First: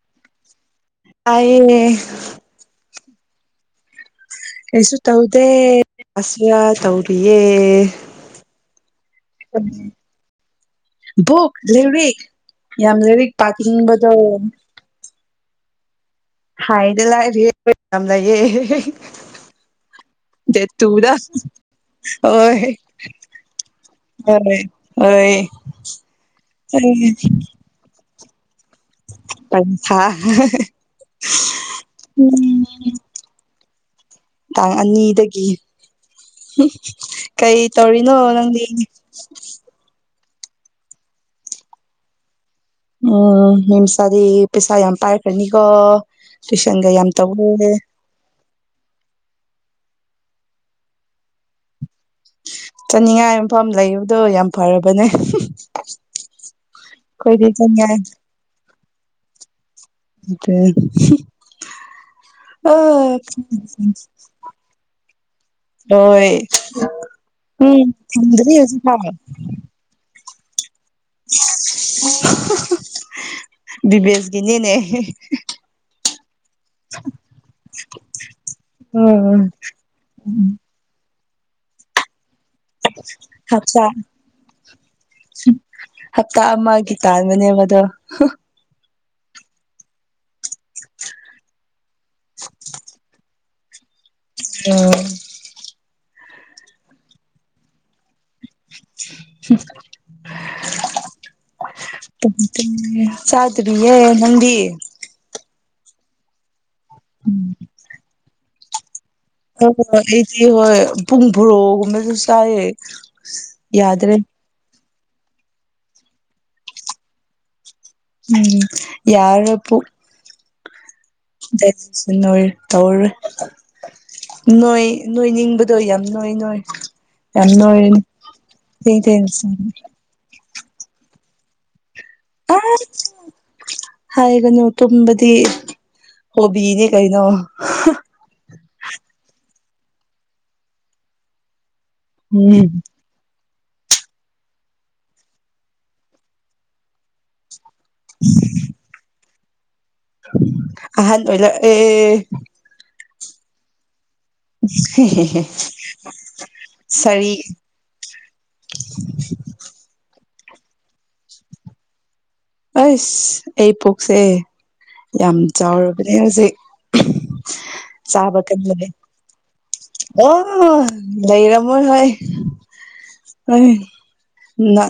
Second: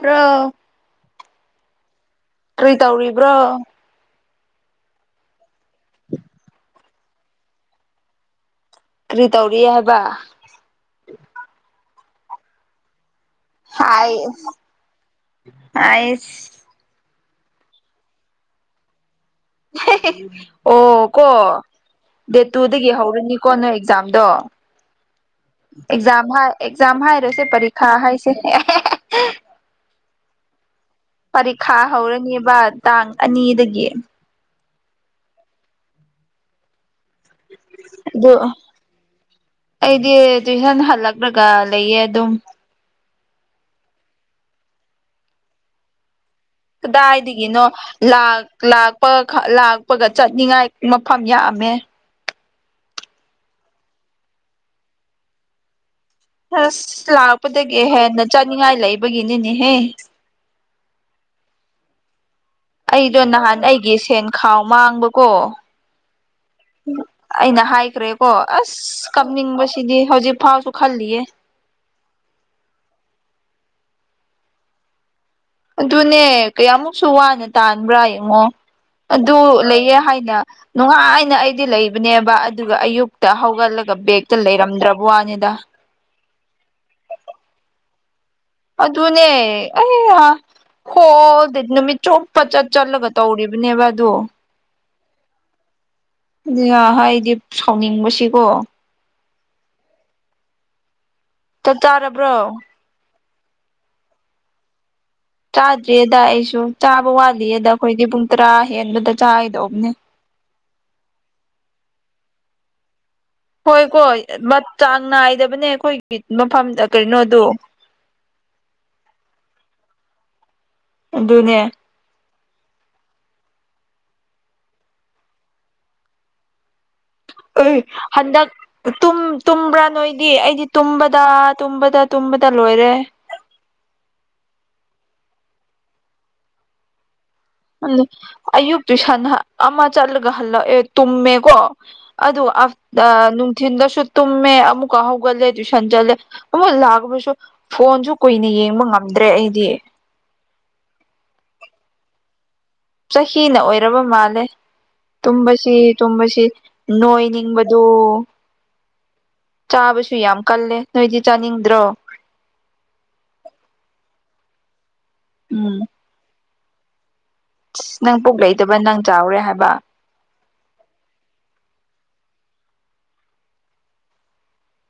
bro ꯇꯥꯏꯌꯦ ꯀꯔꯤ ꯇꯧꯔꯤꯕ꯭ꯔꯣ ꯀꯩꯁꯨ ꯇꯧꯗꯦ ꯑꯁꯤꯌꯥ ꯇꯧꯔꯤꯌꯦ ꯀꯔꯤ ꯇꯧꯔꯤ ꯍꯥꯏꯕ ꯕꯨꯛ ꯂꯩꯔꯤꯛ ꯌꯥꯝ ꯂꯩꯔꯤꯛ ꯍꯥꯏ ꯍꯥꯏꯁ ꯍꯥꯏꯗ ꯂꯥꯏꯔꯤ ꯌꯥꯝ ꯂꯩꯌꯦ ꯗꯦꯠ ꯑꯣ ꯇꯨꯗ ꯀꯣ ꯗꯦꯠ ꯍꯣꯏ ꯇꯨꯗꯒꯤ ꯍꯧꯔꯅꯤꯀꯣ ꯅꯣꯏ ꯑꯦꯛꯖꯥꯝꯗꯣ ꯍꯣꯏ ꯍꯣꯏ ꯑꯦꯛꯖꯥꯝ ꯍꯥꯏ ꯑꯦꯛꯖꯥꯝ ꯍꯥꯏꯔꯣꯏꯁꯦ ꯄꯔꯤꯈꯥ ꯍꯥꯏꯁꯦ ꯄꯟꯊꯥ ꯄꯔꯤꯈꯥ ꯍꯧꯔꯅꯤꯕ ꯇꯥꯡ ꯑꯅꯤꯗꯒꯤ ꯇꯥꯡ ꯑꯅꯤꯗꯒꯤ ꯀꯩ ꯇꯧꯔꯤꯅꯣ ꯑꯗꯨ ꯅꯪꯗꯤ ꯑꯩꯗꯤ ꯇꯨꯏꯁꯟ ꯍꯜꯂꯛꯂꯒ ꯂꯩꯌꯦ ꯑꯗꯨꯝ ꯎꯝ ꯃꯤꯃꯆꯥꯥꯗꯤ ꯄꯩꯁꯥ ꯌꯥꯝ ꯄꯥꯏꯈ꯭ꯔꯅꯤꯀꯣ ꯇꯨꯏꯁꯟꯒ ꯌꯥꯝ ꯀꯗꯥꯏꯗꯒꯤꯅꯣ ꯇꯧꯗꯣꯔꯦ ꯂꯥꯛ ꯂꯥꯛꯄ ꯂꯥꯛꯄꯒ ꯆꯠꯅꯤꯡꯉꯥꯏ ꯃꯐꯝ ꯌꯥꯝꯃꯦ ꯆꯥꯅꯤꯡꯉꯥꯏ ꯃꯐꯝ ꯂꯩꯕꯗꯣ ꯌꯥꯝ ꯐꯔꯕꯅꯦ ꯑꯁ ꯑꯩꯈꯣꯏꯗꯤ ꯂꯥꯛꯄꯗꯒꯤ ꯆꯠꯅꯤꯡꯉꯥꯏ ꯍꯦꯟꯅ ꯆꯠꯅꯤꯡꯉꯥꯏ ꯂꯩꯕꯒꯤꯅꯤꯅꯦꯍꯦ [unintelligible] ꯑ ꯑꯩꯗꯣ ꯅꯍꯥꯟ ꯑꯩꯒꯤ ꯁꯦꯟ ꯈꯥꯎ ꯃꯥꯡꯕꯀꯣ ꯍꯣꯏ ꯑꯩꯅ ꯎꯝ ꯍꯥꯏꯈ꯭ꯔꯦꯀꯣ ꯊꯝꯗ꯭ꯔꯤ ꯑꯁ ꯍꯧꯖꯤꯛꯐꯥꯎ ꯀꯝꯅꯤꯡꯕꯁꯤꯗꯤ ꯍꯧꯖꯤꯛ ꯐꯥꯎꯁꯨ ꯈꯜꯂꯤꯌꯦ ꯕꯤꯕꯦꯁꯒꯤꯅꯤꯅꯦ ꯑꯗꯨꯅꯦ ꯀꯌꯥꯝꯃꯨꯛꯁꯨ ꯋꯥꯅ ꯇꯥꯟꯕ꯭ꯔꯥ ꯌꯦꯡꯉꯣ ꯑꯗꯨ ꯎꯝ ꯂꯩꯌꯦ ꯍꯥꯏꯅ ꯅꯨꯡꯉꯥꯏꯅ ꯑꯩꯗꯤ ꯂꯩꯕꯅꯦꯕ ꯑꯗꯨꯒ ꯑꯌꯨꯛꯇ ꯍꯞꯇꯥ ꯍꯧꯒꯠꯂꯒ ꯕꯦꯛꯇ ꯂꯩꯔꯝꯗ꯭ꯔꯕ ꯋꯥꯅꯤꯗ ꯍꯞꯇꯥ ꯑꯃꯒꯤ ꯇꯥꯟꯕꯅꯦꯕ ꯑꯗꯣ ꯑꯗꯨꯅꯦ ꯑꯩ ꯍꯥ ꯍꯣꯜꯗꯦ ꯅꯨꯃꯤꯠ ꯆꯨꯞꯄ ꯆꯠ ꯆꯠꯂꯒ ꯇꯧꯔꯤꯕꯅꯦꯕ ꯑꯗꯣ ꯎꯝ [unintelligible] ꯍꯥꯏꯗꯤ ꯁꯥꯎꯅꯤꯡꯕꯁꯤꯀꯣ ꯆꯥꯛ ꯆꯥꯔꯕ꯭ꯔꯣ [unintelligible] ꯆꯥꯗ꯭ꯔꯤꯌꯦ ꯅꯪꯗꯤ ꯆꯥꯗ꯭ꯔꯤꯌꯦꯗ ꯑꯩꯁꯨ ꯆꯥꯕ ꯋꯥꯠꯂꯤꯌꯦꯗ ꯑꯩꯈꯣꯏꯗꯤ ꯄꯨꯡ ꯇꯔꯥ ꯍꯦꯟꯕꯗ ꯑ ꯍꯣꯏ ꯆꯥꯒꯗꯧꯕꯅꯦ ꯑꯩꯗꯤ ꯍꯣꯏ ꯄꯨꯡ ꯚ꯭ꯔꯣ ꯒꯨꯝꯕꯗꯁꯨ ꯆꯥꯏꯌꯦ ꯍꯣꯏ ꯀꯣ ꯌꯥꯗ꯭ꯔꯦ [unintelligible] ꯆꯥꯡ ꯅꯥꯏꯗꯕꯅꯦ ꯑꯩꯈꯣꯏꯒꯤ ꯃꯐꯝꯗ ꯀꯩꯅꯣꯗꯣ ꯎꯝ ꯌꯥꯔꯔꯣꯏ ꯄꯨꯛ ꯑꯗꯨꯅꯦ [unintelligible] ꯇꯧꯔꯦ ꯅꯣꯏ ꯅꯣꯏ ꯅꯤꯡꯕꯗꯣ ꯌꯥꯝ ꯅꯣꯏ ꯅꯣꯏ ꯌꯥꯝ ꯑꯩ ꯅꯣꯏꯔꯅꯤ ꯍꯟꯗꯛ ꯊꯦꯡ ꯇꯨꯝ ꯊꯦꯡꯅ ꯆꯥꯕ ꯇꯨꯝꯕ꯭ꯔꯥ ꯅꯣꯏꯗꯤ ꯑꯩꯗꯤ ꯇꯨꯝꯕꯗ ꯇꯨꯝꯕꯗ ꯇꯨꯝꯕꯗ ꯂꯣꯏꯔꯦ ꯑꯁ ꯍꯥꯏꯒꯅꯨ ꯇꯨꯝꯕꯗꯤ ꯍꯣꯕꯤꯅꯤ ꯀꯩꯅꯣ ꯑꯗꯨ ꯑꯌꯨꯛꯀꯤ ꯁꯟꯅ ꯑꯃ ꯆꯠꯂꯒ ꯍꯜꯂꯛ ꯑꯦ ꯇꯨꯝꯃꯦꯀꯣ ꯑꯗꯨ ꯎꯝ ꯑꯐ ꯑ ꯅꯨꯡꯊꯤꯟꯗꯁꯨ ꯇꯨꯝꯃꯦ ꯑꯃꯨꯛꯀ ꯍꯧꯒꯠꯂꯦ ꯇ꯭ꯨꯏꯁꯟ ꯆꯠꯂꯦ ꯑꯃꯨꯛ ꯂꯥꯛꯕꯁꯨ ꯐꯣꯟꯁꯨ ꯀꯨꯏꯅ ꯌꯦꯡꯕ ꯉꯝꯗ꯭ꯔꯦ ꯑꯩꯗꯤ ꯑꯍꯟ ꯑꯣꯏꯔꯛ ꯑꯦ ꯆꯍꯤꯅ ꯑꯣꯏꯔꯕ ꯃꯥꯜꯂꯦ ꯇꯨꯝꯕꯁꯤ ꯇꯨꯝꯕꯁꯤ ꯁꯥꯔꯤ ꯅꯣꯏꯅꯤꯡꯕ ꯑꯗꯨ ꯆꯥꯕꯁꯨ ꯌꯥꯝ ꯀꯜꯂꯦ ꯅꯣꯏꯗꯤ ꯆꯥꯅꯤꯡꯗ꯭ꯔꯣ ꯑꯁ ꯑꯩ ꯄꯨꯛꯁꯦ ꯌꯥꯝ ꯎꯝ ꯆꯥꯎꯔꯕꯅꯦ ꯍꯧꯖꯤꯛ ꯑꯁ ꯅꯪ ꯄꯨꯛ ꯆꯥꯕ ꯂꯩꯇꯕ ꯀꯟꯕꯅꯦ ꯅꯪ ꯆꯥꯎꯔꯦ ꯍꯥꯏꯕ ꯑꯣ ꯂꯩꯩꯔꯝꯃꯣꯏ ꯍꯣꯏ ꯑ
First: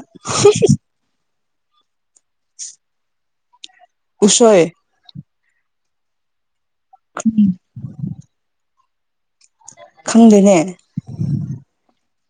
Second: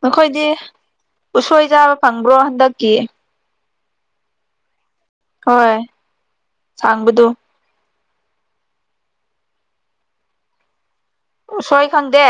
ꯅꯈꯣꯏꯗꯤ ꯎꯁꯣꯏ ꯆꯥꯕ ꯐꯪꯕ꯭ꯔꯣ ꯍꯟꯗꯛꯀꯤ ꯎꯁꯣꯏ ꯍꯣꯏ ꯁꯥꯡꯕꯗꯨ ꯈꯪꯗꯦꯅꯦ ꯎꯁꯣꯏ ꯈꯪꯗꯦ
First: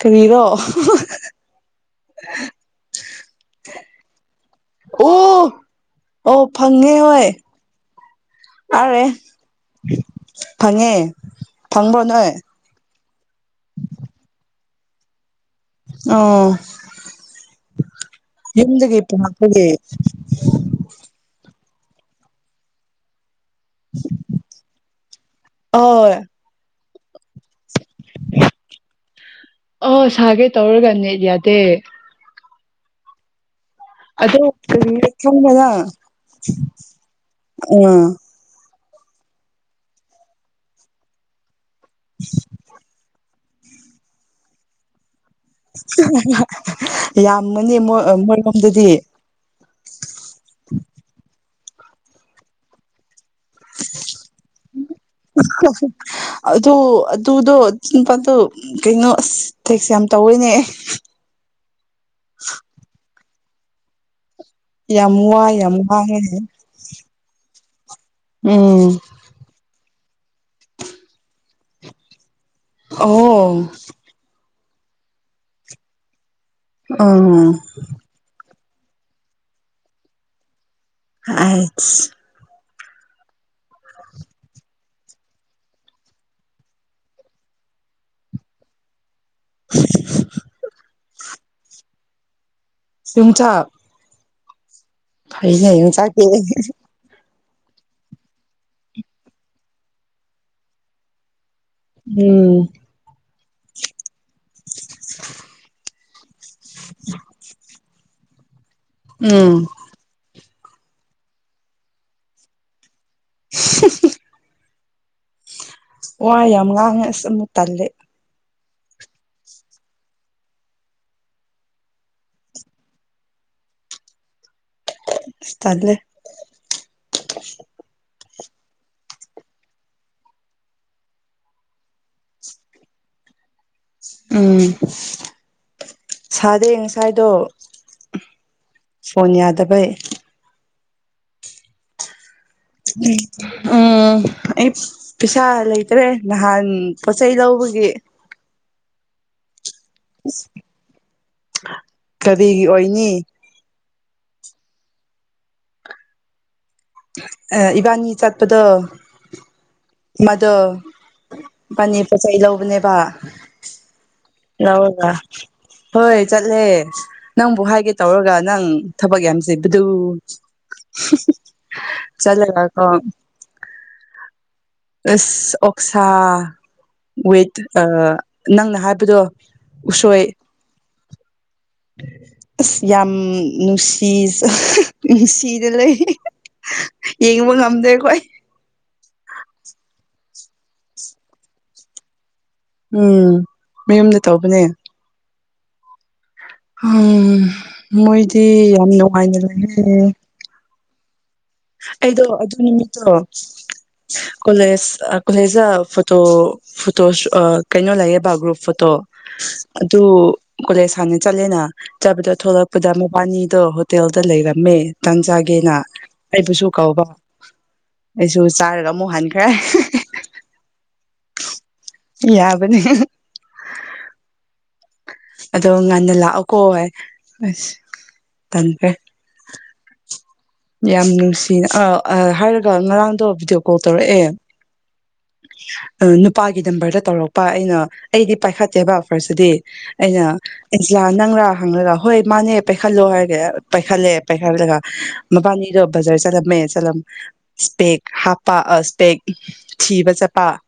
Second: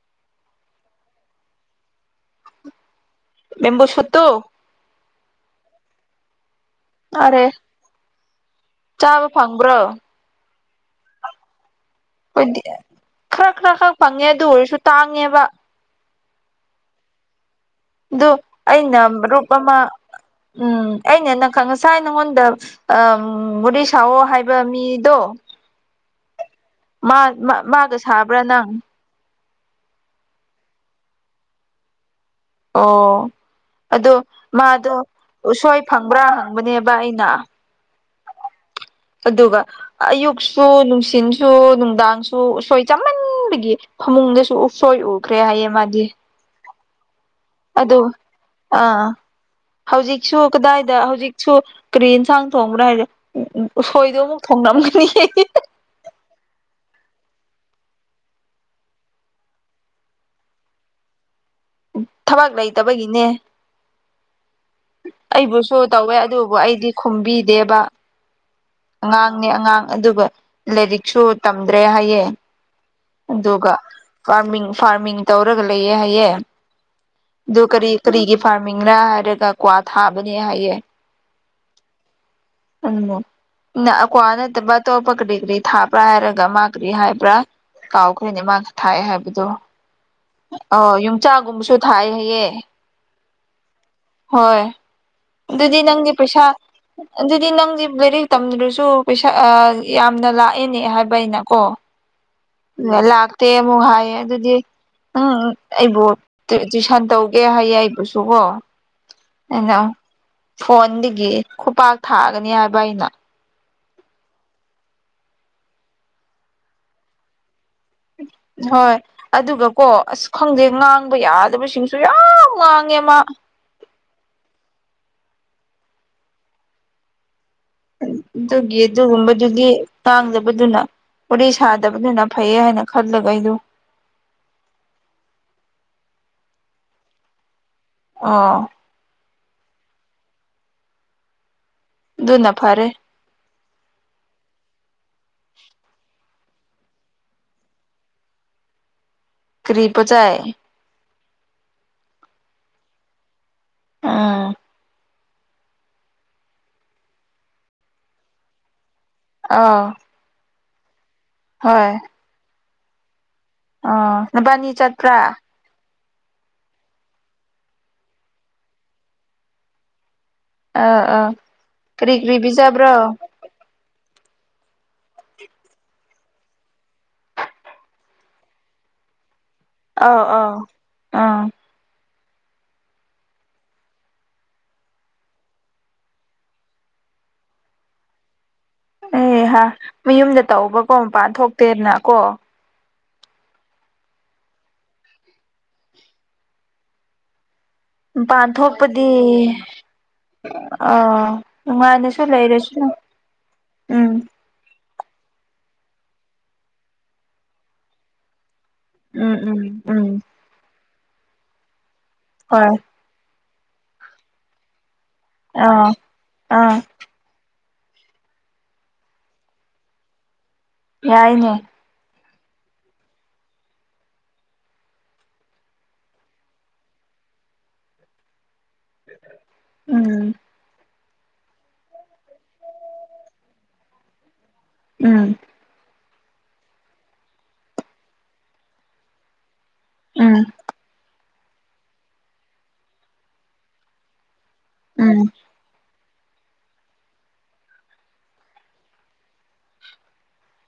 ꯀꯔꯤꯔꯣ ꯕꯦꯝꯕꯨ ꯁꯨꯠꯇꯨ ꯎ ꯑꯣ ꯐꯪꯉꯦ ꯍꯣꯏ ꯑꯔꯦ ꯑꯔꯦ ꯆꯥꯕ ꯐꯪꯕ꯭ꯔꯣ ꯐꯪꯉꯦ ꯐꯪꯕ꯭ꯔꯣ ꯅꯣꯏ ꯑꯩꯈꯣꯏꯗꯤ ꯈꯔ ꯈꯔ ꯈꯔ ꯐꯪꯉꯦ ꯑꯗꯨ ꯑꯣꯏꯔꯁꯨ ꯇꯥꯡꯉꯦꯕ ꯑꯣ ꯑꯗꯨ ꯌꯨꯝꯗꯒꯤ ꯑꯩꯅ ꯃꯔꯨꯞ ꯄꯨꯔꯛꯄꯒꯤ ꯑꯃ ꯎꯝ ꯑꯅꯦ ꯅꯪ ꯉꯁꯥꯏ ꯅꯪꯉꯣꯟꯗ ꯎ ꯕꯣꯔꯤ ꯁꯥꯑꯣ ꯍꯥꯏꯕ ꯃꯤꯗꯣ ꯍ‌ꯣꯏ ꯃꯥꯒ ꯁꯥꯕ꯭ꯔꯥ ꯅꯪ ꯑ‌ꯣ ꯁꯥꯒꯦ ꯇꯧꯔꯒ ꯅ‌ꯦꯠ ꯌꯥꯗꯦ ꯑꯣ ꯑꯗꯣ ꯀꯔꯤ ꯈꯪꯕ꯭ꯔ ꯃꯥꯗꯣꯁꯣꯏ ꯐꯪꯕ꯭ꯔꯥ ꯍꯪꯕꯅꯦꯕ ꯑꯩꯅ ꯎꯝ ꯑꯗꯨꯒ ꯑꯌꯨꯛꯁꯨ ꯅꯨꯡꯁꯤꯠꯁꯨ ꯅꯨꯡꯗꯥꯡꯁꯨ ꯎꯁꯣꯏ ꯆꯃꯟꯕꯒꯤ ꯐꯃꯨꯡꯗꯁꯨ ꯎꯁꯣꯏ ꯎ ꯌꯥꯝꯃꯅꯤ ꯑꯗꯨ ꯃꯣꯏꯔꯣꯝꯗꯗꯤ ꯑꯥ ꯍꯧꯖꯤꯛꯁꯨ ꯀꯗꯥꯏꯗ ꯍꯧꯖꯤꯛꯁꯨ ꯀꯔꯤ ꯌꯦꯟꯁꯥꯡ ꯊꯣꯡꯕ꯭ꯔꯥ ꯍꯥꯏꯔꯦ ꯎ ꯎꯁꯣꯏꯗꯣ ꯑꯃꯨꯛ ꯊꯣꯡꯂꯝꯝꯒꯅꯤ ꯑꯗꯨ ꯑꯗꯨꯗꯣ ꯅꯨꯄꯥꯗꯣ ꯀꯩꯅꯣ ꯑꯁ ꯊꯦꯛꯁꯦ ꯌꯥꯝ ꯇꯧꯋꯦꯅꯦ ꯊꯕꯛ ꯂꯩꯇꯕꯒꯤꯅꯦ ꯌꯥꯝ ꯋꯥꯏ ꯑꯩꯕꯨꯁꯨ ꯌꯥꯝ ꯇꯧꯋꯦ ꯋꯥꯡꯉꯦꯅꯦ ꯑꯗꯨꯕꯨ ꯑꯩꯗꯤ ꯈꯨꯝꯕꯤꯗꯦꯕ ꯎꯝ ꯑꯉꯥꯡꯅꯦ ꯑꯉꯥꯡ ꯑꯗꯨꯒ ꯂꯥꯏꯔꯤꯛꯁꯨ ꯇꯝꯗ꯭ꯔꯦ ꯍꯥꯏꯌꯦ ꯑꯣ ꯑꯗꯨꯒ ꯐꯥꯔꯃꯤꯡ ꯐꯥꯔꯃꯤꯡ ꯇꯧꯔꯒ ꯂꯩꯌꯦ ꯍꯥꯏꯌꯦ ꯎꯝ ꯑꯗꯨ ꯀꯔꯤ ꯀꯔꯤꯒꯤ ꯐꯥꯔꯃꯤꯡꯅ ꯍꯥꯏꯔꯒ ꯀ꯭ꯋꯥ ꯊꯥꯕꯅꯦ ꯍꯥꯏꯌꯦ ꯑꯥꯏꯁ ꯎꯝ ꯀ꯭ꯋꯥ ꯅꯠꯇꯕ ꯑꯇꯣꯞꯄ ꯀꯔꯤ ꯀꯔꯤ ꯊꯥꯕ꯭ꯔꯥ ꯍꯥꯏꯔꯒ ꯃꯥ ꯀꯔꯤ ꯍꯥꯏꯕ꯭ꯔꯥ ꯀꯥꯎꯈ꯭ꯔꯦꯅꯦ ꯃꯥ ꯊꯥꯛꯑꯦ ꯍꯥꯏꯕꯗꯣ ꯑ ꯌꯣꯡꯆꯥꯛꯒꯨꯝꯕꯁꯨ ꯊꯥꯏ ꯍꯌꯦ ꯌ‌ꯣꯡꯆꯥꯛ ꯍꯣꯏ ꯑꯗꯨꯗꯤ ꯅꯪꯒꯤ ꯌꯣꯡꯆꯥꯛꯇꯤ ꯄꯩꯁꯥ ꯑꯗꯨꯗꯤ ꯅꯪꯗꯤ ꯂꯥꯏꯔꯤꯛ ꯇꯝꯗ꯭ꯔꯁꯨ ꯄꯩꯁꯥ ꯌꯥꯝꯅ ꯂꯥꯛꯑꯦꯅꯦ ꯍꯥꯏꯕ ꯑꯩꯅꯀꯣ ꯎꯝ ꯂꯥꯛꯇꯦ ꯑꯃꯨꯛ ꯍꯥꯏꯌꯦ ꯑꯗꯨꯗꯤ ꯎꯝ ꯑꯩꯕꯨ ꯇꯨꯏꯁꯟ ꯇꯧꯒꯦ ꯍꯥꯏꯌꯦ ꯑꯩꯕꯨꯁꯨ ꯀꯣ ꯎꯝ ꯑꯩꯅ ꯐꯣꯟꯗꯒꯤ ꯈꯨꯄꯥꯛꯥꯛ ꯊꯥꯛꯑꯒꯅꯤ ꯍꯥꯏꯕ ꯑꯩꯅ [unintelligible] ꯋꯥꯏ ꯌꯥꯝ ꯉꯥꯡꯉꯦ ꯑꯁ ꯑꯃꯨꯛ ꯇꯜꯂꯦ ꯍꯣꯏ ꯑꯗꯨꯒ ꯀꯣ ꯑꯁ ꯈꯪꯗꯦ ꯉꯥꯡꯕ ꯌꯥꯗꯕꯁꯤꯡꯁꯨ ꯌꯥꯝ ꯉꯥꯡꯉꯦ ꯃꯥ ꯇꯜꯂ‌ꯦ ꯑꯗꯨꯒꯤ ꯑꯗꯨꯒꯨꯝꯕꯗꯨꯒꯤ ꯇꯥꯡꯗꯕꯗꯨꯅ ꯎꯔꯤ ꯁꯥꯗꯕꯗꯨꯅ ꯐꯩ ꯍꯥꯏꯅ ꯈꯜꯂꯒ ꯑꯩꯗꯨ ꯎꯝ ꯁꯥꯗꯦ ꯉꯁꯥꯏꯗꯣ ꯑꯥ ꯐ‌ꯣꯟ ꯌꯥꯗꯕꯩ ꯑꯗꯨꯅ ꯐꯥꯔꯦ ꯎꯝ ꯑꯩ ꯄꯩꯁꯥ ꯂꯩꯇ꯭ꯔꯦ ꯅꯍꯥꯟ ꯄꯣꯠꯆꯩ ꯂꯧꯕꯒꯤ ꯀꯔꯤ ꯄꯣꯠꯆꯩ ꯀꯔꯤꯒꯤ ꯑꯣꯏꯅꯤ ꯑꯥ ꯑꯥ ꯏꯕꯥꯅꯤ ꯆꯠꯄꯗꯣ ꯑꯥ ꯃꯗꯣ ꯄꯅꯤ ꯄꯣꯠ ꯆꯩ ꯂꯧꯕꯅꯦꯕ ꯑꯣ ꯅꯕꯥꯅꯤ ꯂꯧꯔꯒ ꯆꯠꯄ꯭ꯔꯥ ꯍꯣꯏ ꯆꯠꯂꯦ ꯅꯪꯕꯨ ꯍꯥꯏꯒꯦ ꯇꯧꯔꯒ ꯅꯪ ꯊꯕꯛ ꯌꯥꯝꯁꯤꯕꯗꯨꯕꯨ ꯑꯥ ꯑꯥ ꯀꯔꯤ ꯀꯔꯤ ꯀꯣ ꯄꯤꯖꯕ꯭ꯔꯣ ꯑꯁ ꯑꯣꯛꯁꯥ ꯋꯤꯠ ꯑꯥ ꯅꯪꯅ ꯍꯥꯏꯕꯗꯣ ꯑꯥꯎ ꯎꯁꯣꯏ ꯑꯥꯎ ꯑꯥ ꯑꯁ ꯌꯥꯝ ꯅꯨꯡꯁꯤ ꯅꯨꯡꯁꯤꯗ ꯂꯩ ꯌꯦꯡꯕ ꯉꯝꯗꯦꯈꯣꯏ ꯑꯦꯍ ꯃꯌꯨꯝꯗ ꯇꯧꯕꯀꯣ ꯃꯄꯥꯟ ꯊꯣꯛꯇꯦꯗꯅ ꯀꯣ ꯎꯝ ꯃꯌꯨꯝꯗ ꯇꯧꯕꯅꯦ ꯍꯣꯏ ꯃꯣꯏꯗꯤ ꯃꯄꯥꯟ ꯌꯥꯝ ꯊꯣꯛꯄꯗꯤ ꯅꯨꯡꯉꯥꯏꯅ [unintelligible] ꯑꯥ ꯅꯨꯡꯉꯥꯏꯅꯁꯨ ꯑꯩꯗꯣ ꯂꯩꯔꯁꯨ ꯎꯝ ꯀꯣꯂꯦꯁ ꯑꯥ ꯀꯣꯂꯦꯁ ꯐꯣꯇꯣ ꯐꯣꯇꯣ ꯑꯥ ꯀꯩꯅꯣ ꯂꯩꯌꯦꯕ ꯒ꯭ꯔꯨꯞ ꯐꯇꯣ ꯇꯣ ꯎꯝ ꯎꯝ ꯑꯗꯨ ꯎꯝ ꯀꯣꯂꯦꯖ ꯍꯥꯡꯅ ꯆꯠꯂꯦꯅ ꯆꯠꯄꯗ ꯍꯣꯏ ꯊꯣꯂꯛꯄꯗ ꯃꯕꯥꯅꯤꯗꯣ ꯍꯣꯇꯦꯜꯗ ꯂꯩꯔꯝꯃꯦ ꯇꯟꯖꯒꯦꯅ ꯑꯥ ꯑꯩꯕꯨꯁꯨ ꯑꯥ ꯀꯧꯕ ꯑꯩꯁꯨ ꯆꯥꯔꯒ ꯑꯃꯨꯛ ꯍꯟꯈ꯭ꯔꯦ ꯌꯥꯏꯅꯦ ꯌꯥꯕꯅꯤ ꯑꯗꯣ ꯉꯟꯅ ꯂꯥꯛꯑꯣꯀꯣ ꯍꯥꯏ ꯑꯁ ꯊꯟꯈ꯭ꯔꯦ ꯎꯝ ꯌꯥꯝ ꯅꯨꯡꯁꯤꯅ ꯑꯥ ꯑꯥ ꯍꯥꯏꯔꯒ ꯉꯔꯥꯡꯗꯣ ꯕꯤꯗꯤꯑꯣ ꯀꯣꯜ ꯇꯧꯔꯛꯑꯦ ꯎꯝ ꯅꯨꯄꯥꯒꯤ ꯗꯝꯕꯔꯗ ꯇꯧꯔꯛꯄ ꯑꯩꯅ ꯑꯩꯗꯤ ꯄꯥꯏꯈꯠꯇꯦꯕ ꯐꯔꯁꯗꯗꯤ ꯑꯩꯅ ꯎꯝ ꯏꯟꯁꯂꯥ ꯅꯪꯂꯔꯥ ꯍꯪꯂꯪꯂꯒ ꯍꯣꯏ ꯃꯥꯅꯦ ꯄꯥꯏꯈꯠꯂꯣ ꯍꯥꯏꯔꯒꯦ ꯄꯥꯏꯈꯠꯂꯦ ꯄꯩꯏꯈꯥꯂꯒꯥ ꯎꯝ ꯃꯕꯥꯅꯤꯗꯣ ꯕꯖꯥꯔ ꯆꯠꯂꯝꯃꯦ ꯆꯠꯂꯝ ꯏꯁꯄꯦꯛ ꯍꯥꯞꯄ ꯏꯁꯄꯦꯛ ꯊꯤꯕ ꯆꯠꯄ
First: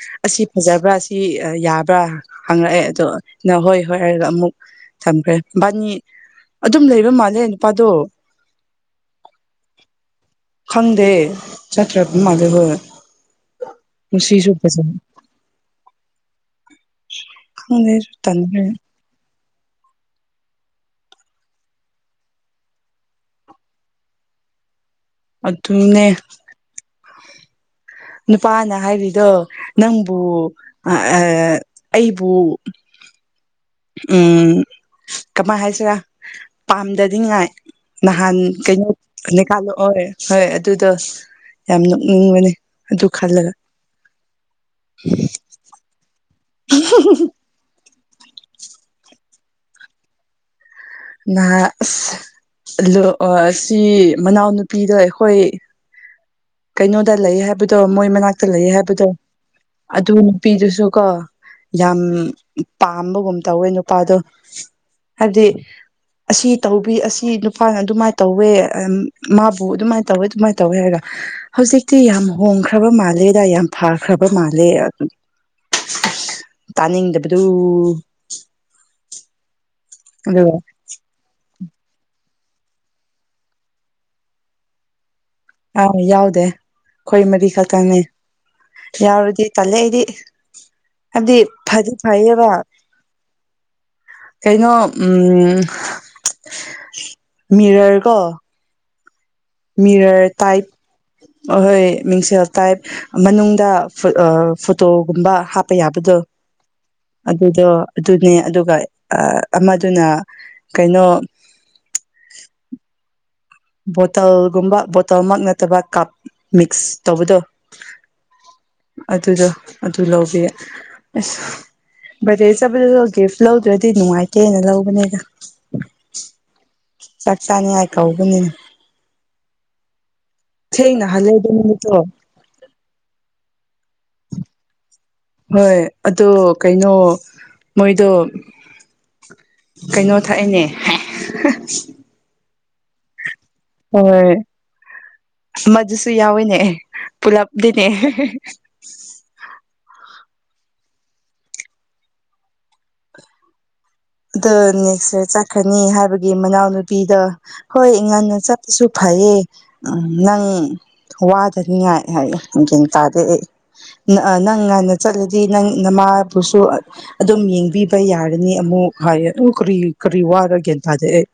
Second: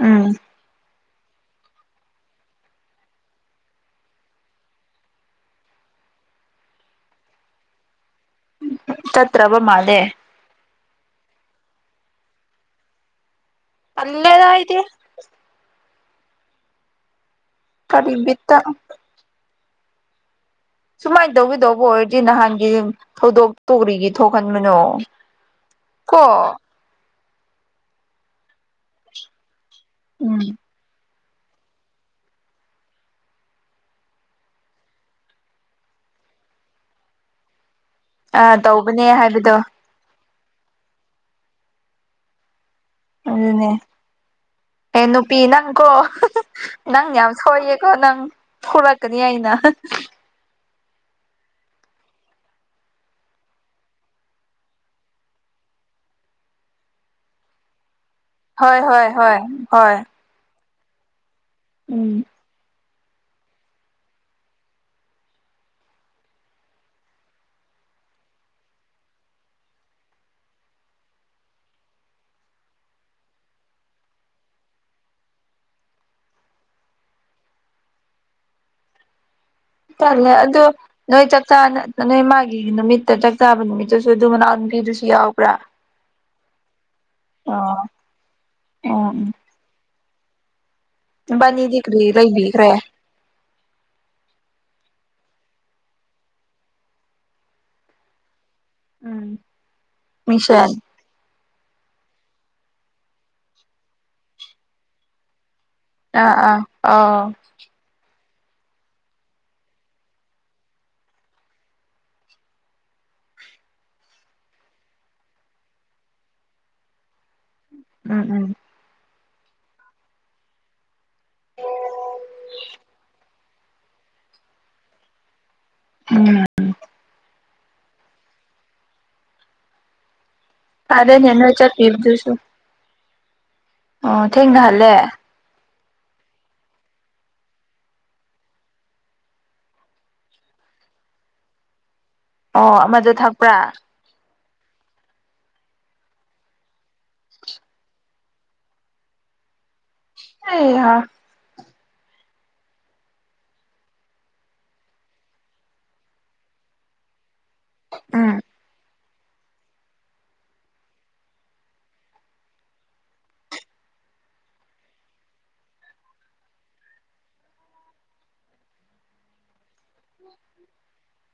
ꯎꯝ ꯑꯁꯤ ꯐꯖꯕ꯭ꯔꯥ ꯑꯁꯤ ꯁꯤ ꯌꯥꯕ꯭ꯔꯥ ꯍꯪꯉꯛꯑꯦ ꯑꯗꯣ ꯅꯍꯣꯏ ꯍꯣꯏ ꯍꯥꯏꯔꯒ ꯑꯃꯨꯛ ꯊꯝꯈ꯭ꯔꯦ ꯕꯥꯅꯤ ꯑꯗꯨꯝ ꯂꯩꯕ ꯃꯥꯜꯂꯦ ꯅꯨꯄꯥꯗꯣ ꯆꯠ ꯇ꯭ꯔꯕ ꯃꯥꯜꯂꯦ ꯈꯪꯗꯦ ꯆꯇ꯭ꯔꯕ ꯃꯜꯂꯦ ꯍꯣꯏ ꯇꯥꯜꯂꯦꯗꯥ ꯅꯨꯡꯁꯤꯁꯨ ꯑꯩꯗꯤ ꯐꯖꯅ ꯈꯪꯗꯦ ꯑꯩꯁꯨ ꯀꯔꯤ ꯕꯤꯠꯇ ꯇꯟꯈ꯭ꯔꯦ ꯁꯨꯃꯥꯏꯅ ꯇꯧꯒꯗꯧꯕ ꯑꯣꯏꯔꯗꯤ ꯅꯍꯥꯟꯒꯤ ꯊꯧꯗꯣꯛꯇꯨꯔꯤꯒꯤ ꯊꯣꯛꯍꯟꯕꯅꯣ ꯑꯗꯨꯅꯦ ꯀꯣ ꯅꯨꯄꯥꯅ ꯍꯥꯏꯔꯤꯗꯣ ꯅꯪꯕꯨ ꯎꯝ ꯑꯥ ꯑꯩꯕꯨ ꯎꯝ ꯀꯃꯥꯏ ꯍꯥꯏꯁꯤꯔꯥ ꯄꯥꯝꯗꯗꯤꯉꯥꯏ ꯅꯍꯥꯟ ꯑꯥ ꯀꯩꯅꯣ ꯇꯧꯕꯅꯦ ꯍꯥꯏꯕꯗꯣ ꯅꯩꯀꯟꯅꯥꯑꯣ ꯍꯣꯏ ꯑꯗꯨꯗꯣ ꯌꯥꯝ ꯅꯣꯛꯅꯤꯡꯕꯅꯤ ꯑꯗꯨꯅꯦ ꯑꯦ ꯅꯨꯄꯤ ꯅꯪꯀꯣ ꯅꯪ ꯌꯥꯝ ꯁꯣꯏꯌꯦ ꯀ ꯅꯪ ꯐꯔꯛꯀꯅꯤ ꯑꯩꯅ ꯅꯍꯥ ꯑꯁ ꯑꯂꯨ ꯑꯁꯤ ꯃꯅꯥꯎꯅꯨꯄꯤꯗꯣ ꯑꯩꯈꯣꯏ ꯀꯩꯅꯣꯗ ꯂꯩ ꯍꯥꯏꯕꯗꯣ ꯃꯣꯏ ꯃꯅꯥꯛꯇ ꯂꯩ ꯍꯣꯏ ꯍꯥꯏꯕꯗꯣ ꯍꯣꯏ ꯍꯣꯏ ꯍꯣꯏ ꯑꯗꯨꯅꯤ ꯅꯨꯄꯤꯗꯨꯁꯨ ꯀꯣ ꯌꯥꯝ ꯎꯝ ꯄꯥꯝꯕꯒꯨꯝ ꯇꯧꯋꯦ ꯅꯨꯄꯥꯗꯣ ꯑꯗꯤ ꯑꯁꯤ ꯇꯧꯕꯤ ꯑꯁꯤ ꯅꯨꯄꯥꯅ ꯑꯗꯨꯃꯥꯏꯅ ꯇꯧꯋꯦ ꯑꯝ ꯃꯥꯕꯨ ꯑꯗꯨꯃꯥꯢ ꯇꯧꯋꯦ ꯑꯗꯨꯃꯥꯢ ꯇꯧꯋꯦ ꯍꯥꯏꯔꯒ ꯍꯧꯖꯤꯛꯇꯤ ꯌꯥꯝ ꯍꯣꯡꯈ꯭ꯔꯕ ꯃꯥꯜꯂꯦꯗ ꯌꯥꯝ ꯐꯈ꯭ꯔꯕ ꯃꯥꯜꯂꯦ ꯑꯗꯨ ꯇꯥꯅꯤꯡꯗꯕꯗꯨ ꯇꯂꯦ ꯑꯗꯨꯒ ꯑꯗꯨ ꯅꯣꯏ ꯆꯥꯛ ꯆꯥ ꯅ ꯅꯅꯦ ꯃꯥꯒꯤ ꯅꯨꯃꯤꯠꯇ ꯆꯥꯛ ꯆꯥꯕ ꯅꯨꯃꯤꯠꯇꯁꯨ ꯑꯗꯨ ꯃꯅꯥꯎ ꯅꯨꯄꯤꯗꯨꯁꯨ ꯌꯥꯎ ꯑꯥ ꯌꯥꯎꯗꯦ ꯈꯣꯏ ꯃꯔꯤ ꯑꯥ ꯈꯛꯇꯪꯅꯦ ꯎꯝ ꯌꯥꯎꯔꯗꯤ ꯇꯜꯂꯦ ꯑꯩꯗꯤ ꯍꯥꯏꯕꯗꯤ ꯅꯕꯥꯅꯤꯗꯤ ꯐꯗꯤ ꯀꯔꯤ ꯐꯩꯌꯦꯕ ꯂꯩꯕꯤꯈ꯭ꯔꯦ ꯀꯩꯅꯣ ꯎꯝ ꯃꯤꯔꯔ ꯀꯣ ꯃꯤꯔꯔ ꯇꯥꯏꯞ ꯃꯤꯡꯁꯦꯟ ꯑꯍꯣꯏ ꯃꯤꯡꯁꯦꯜ ꯇꯥꯏꯞ ꯃꯅꯨꯡꯗ ꯐꯣꯇꯣꯒꯨꯝꯕ ꯍꯥꯞ ꯍꯥꯞꯄ ꯌꯥꯕꯗꯣ ꯑꯥ ꯑꯥ ꯑꯥꯎ ꯑꯗꯨꯗꯣ ꯑꯗꯨꯅꯦ ꯑꯗꯨꯒ ꯑꯃꯗꯨꯅ ꯀꯩꯅꯣ ꯕꯣꯇꯜꯒꯨꯝꯕ ꯕꯣꯇꯜꯃꯛ ꯅꯠꯇꯕ ꯀꯞ ꯃꯤꯛꯁ ꯇꯧꯕꯗꯣ ꯎꯝ ꯎꯝ ꯑꯗꯨꯗꯣ ꯑꯗꯨ ꯂꯧꯕꯤꯌꯦ ꯑꯁ ꯕꯔꯗꯦ ꯆ ꯒꯤꯐ ꯂꯧꯗ꯭ꯔꯗꯤ ꯅꯨꯡꯉꯥꯏꯇꯦꯅ ꯂꯧꯕꯅꯦꯗ ꯎꯝ ꯆꯥꯛ ꯆꯥꯅꯤꯉꯥꯏ ꯀꯧꯒꯅꯤ ꯊꯦꯡꯅ ꯇꯗꯦ ꯍꯜꯂꯦ ꯅꯦꯅ ꯑꯗꯨ ꯅꯨꯃꯤꯠꯇꯣ ꯆꯠꯀꯤꯗꯨꯁꯨ ꯑꯣ ꯊꯦꯡꯅꯍꯜꯂꯦ ꯍꯣꯏ ꯑꯗꯣ ꯀꯩꯅꯣ ꯃꯣꯏꯗꯣ ꯀꯩꯅꯣ ꯊꯛꯏꯅꯦ ꯑꯣ ꯑꯃꯗꯨ ꯊꯛꯄ꯭ꯔꯥ ꯍꯣꯏ ꯑꯃꯗꯨꯁꯨ ꯌꯥꯎꯏꯅꯦ ꯄꯨꯂꯞꯗꯤꯅꯦ ꯑꯩꯍꯥ ꯑꯗꯣ ꯅꯦꯛꯁ ꯋꯤꯠ ꯆꯠꯈꯅꯤ ꯍꯥꯏꯕꯒꯤ ꯃꯅꯥꯎꯅꯨꯄꯤꯗꯣ ꯍꯣꯏ ꯎꯝ ꯉꯟꯅ ꯆꯠ ꯁꯨ ꯐꯩꯌꯦ ꯎ ꯅꯪ ꯋꯥꯗꯅꯤꯉꯥꯏ ꯍꯥꯏꯌꯦ ꯒꯌꯟ ꯇꯥꯗꯦ ꯑꯩ ꯅꯪ ꯉꯥꯟꯅ ꯆꯠꯂꯗꯤ ꯅꯪ ꯅꯃꯥꯕꯨꯁꯨ ꯑꯗꯨꯝ ꯌꯦꯡꯕꯤꯕ ꯌꯥꯔꯅꯤ ꯑꯃꯨꯛ ꯍꯥꯏ ꯑꯗꯨ ꯀꯔꯤ ꯀꯔꯤ ꯋꯥꯔ ꯒ꯭ꯌꯥꯟ ꯇꯥꯗꯦ ꯑꯩ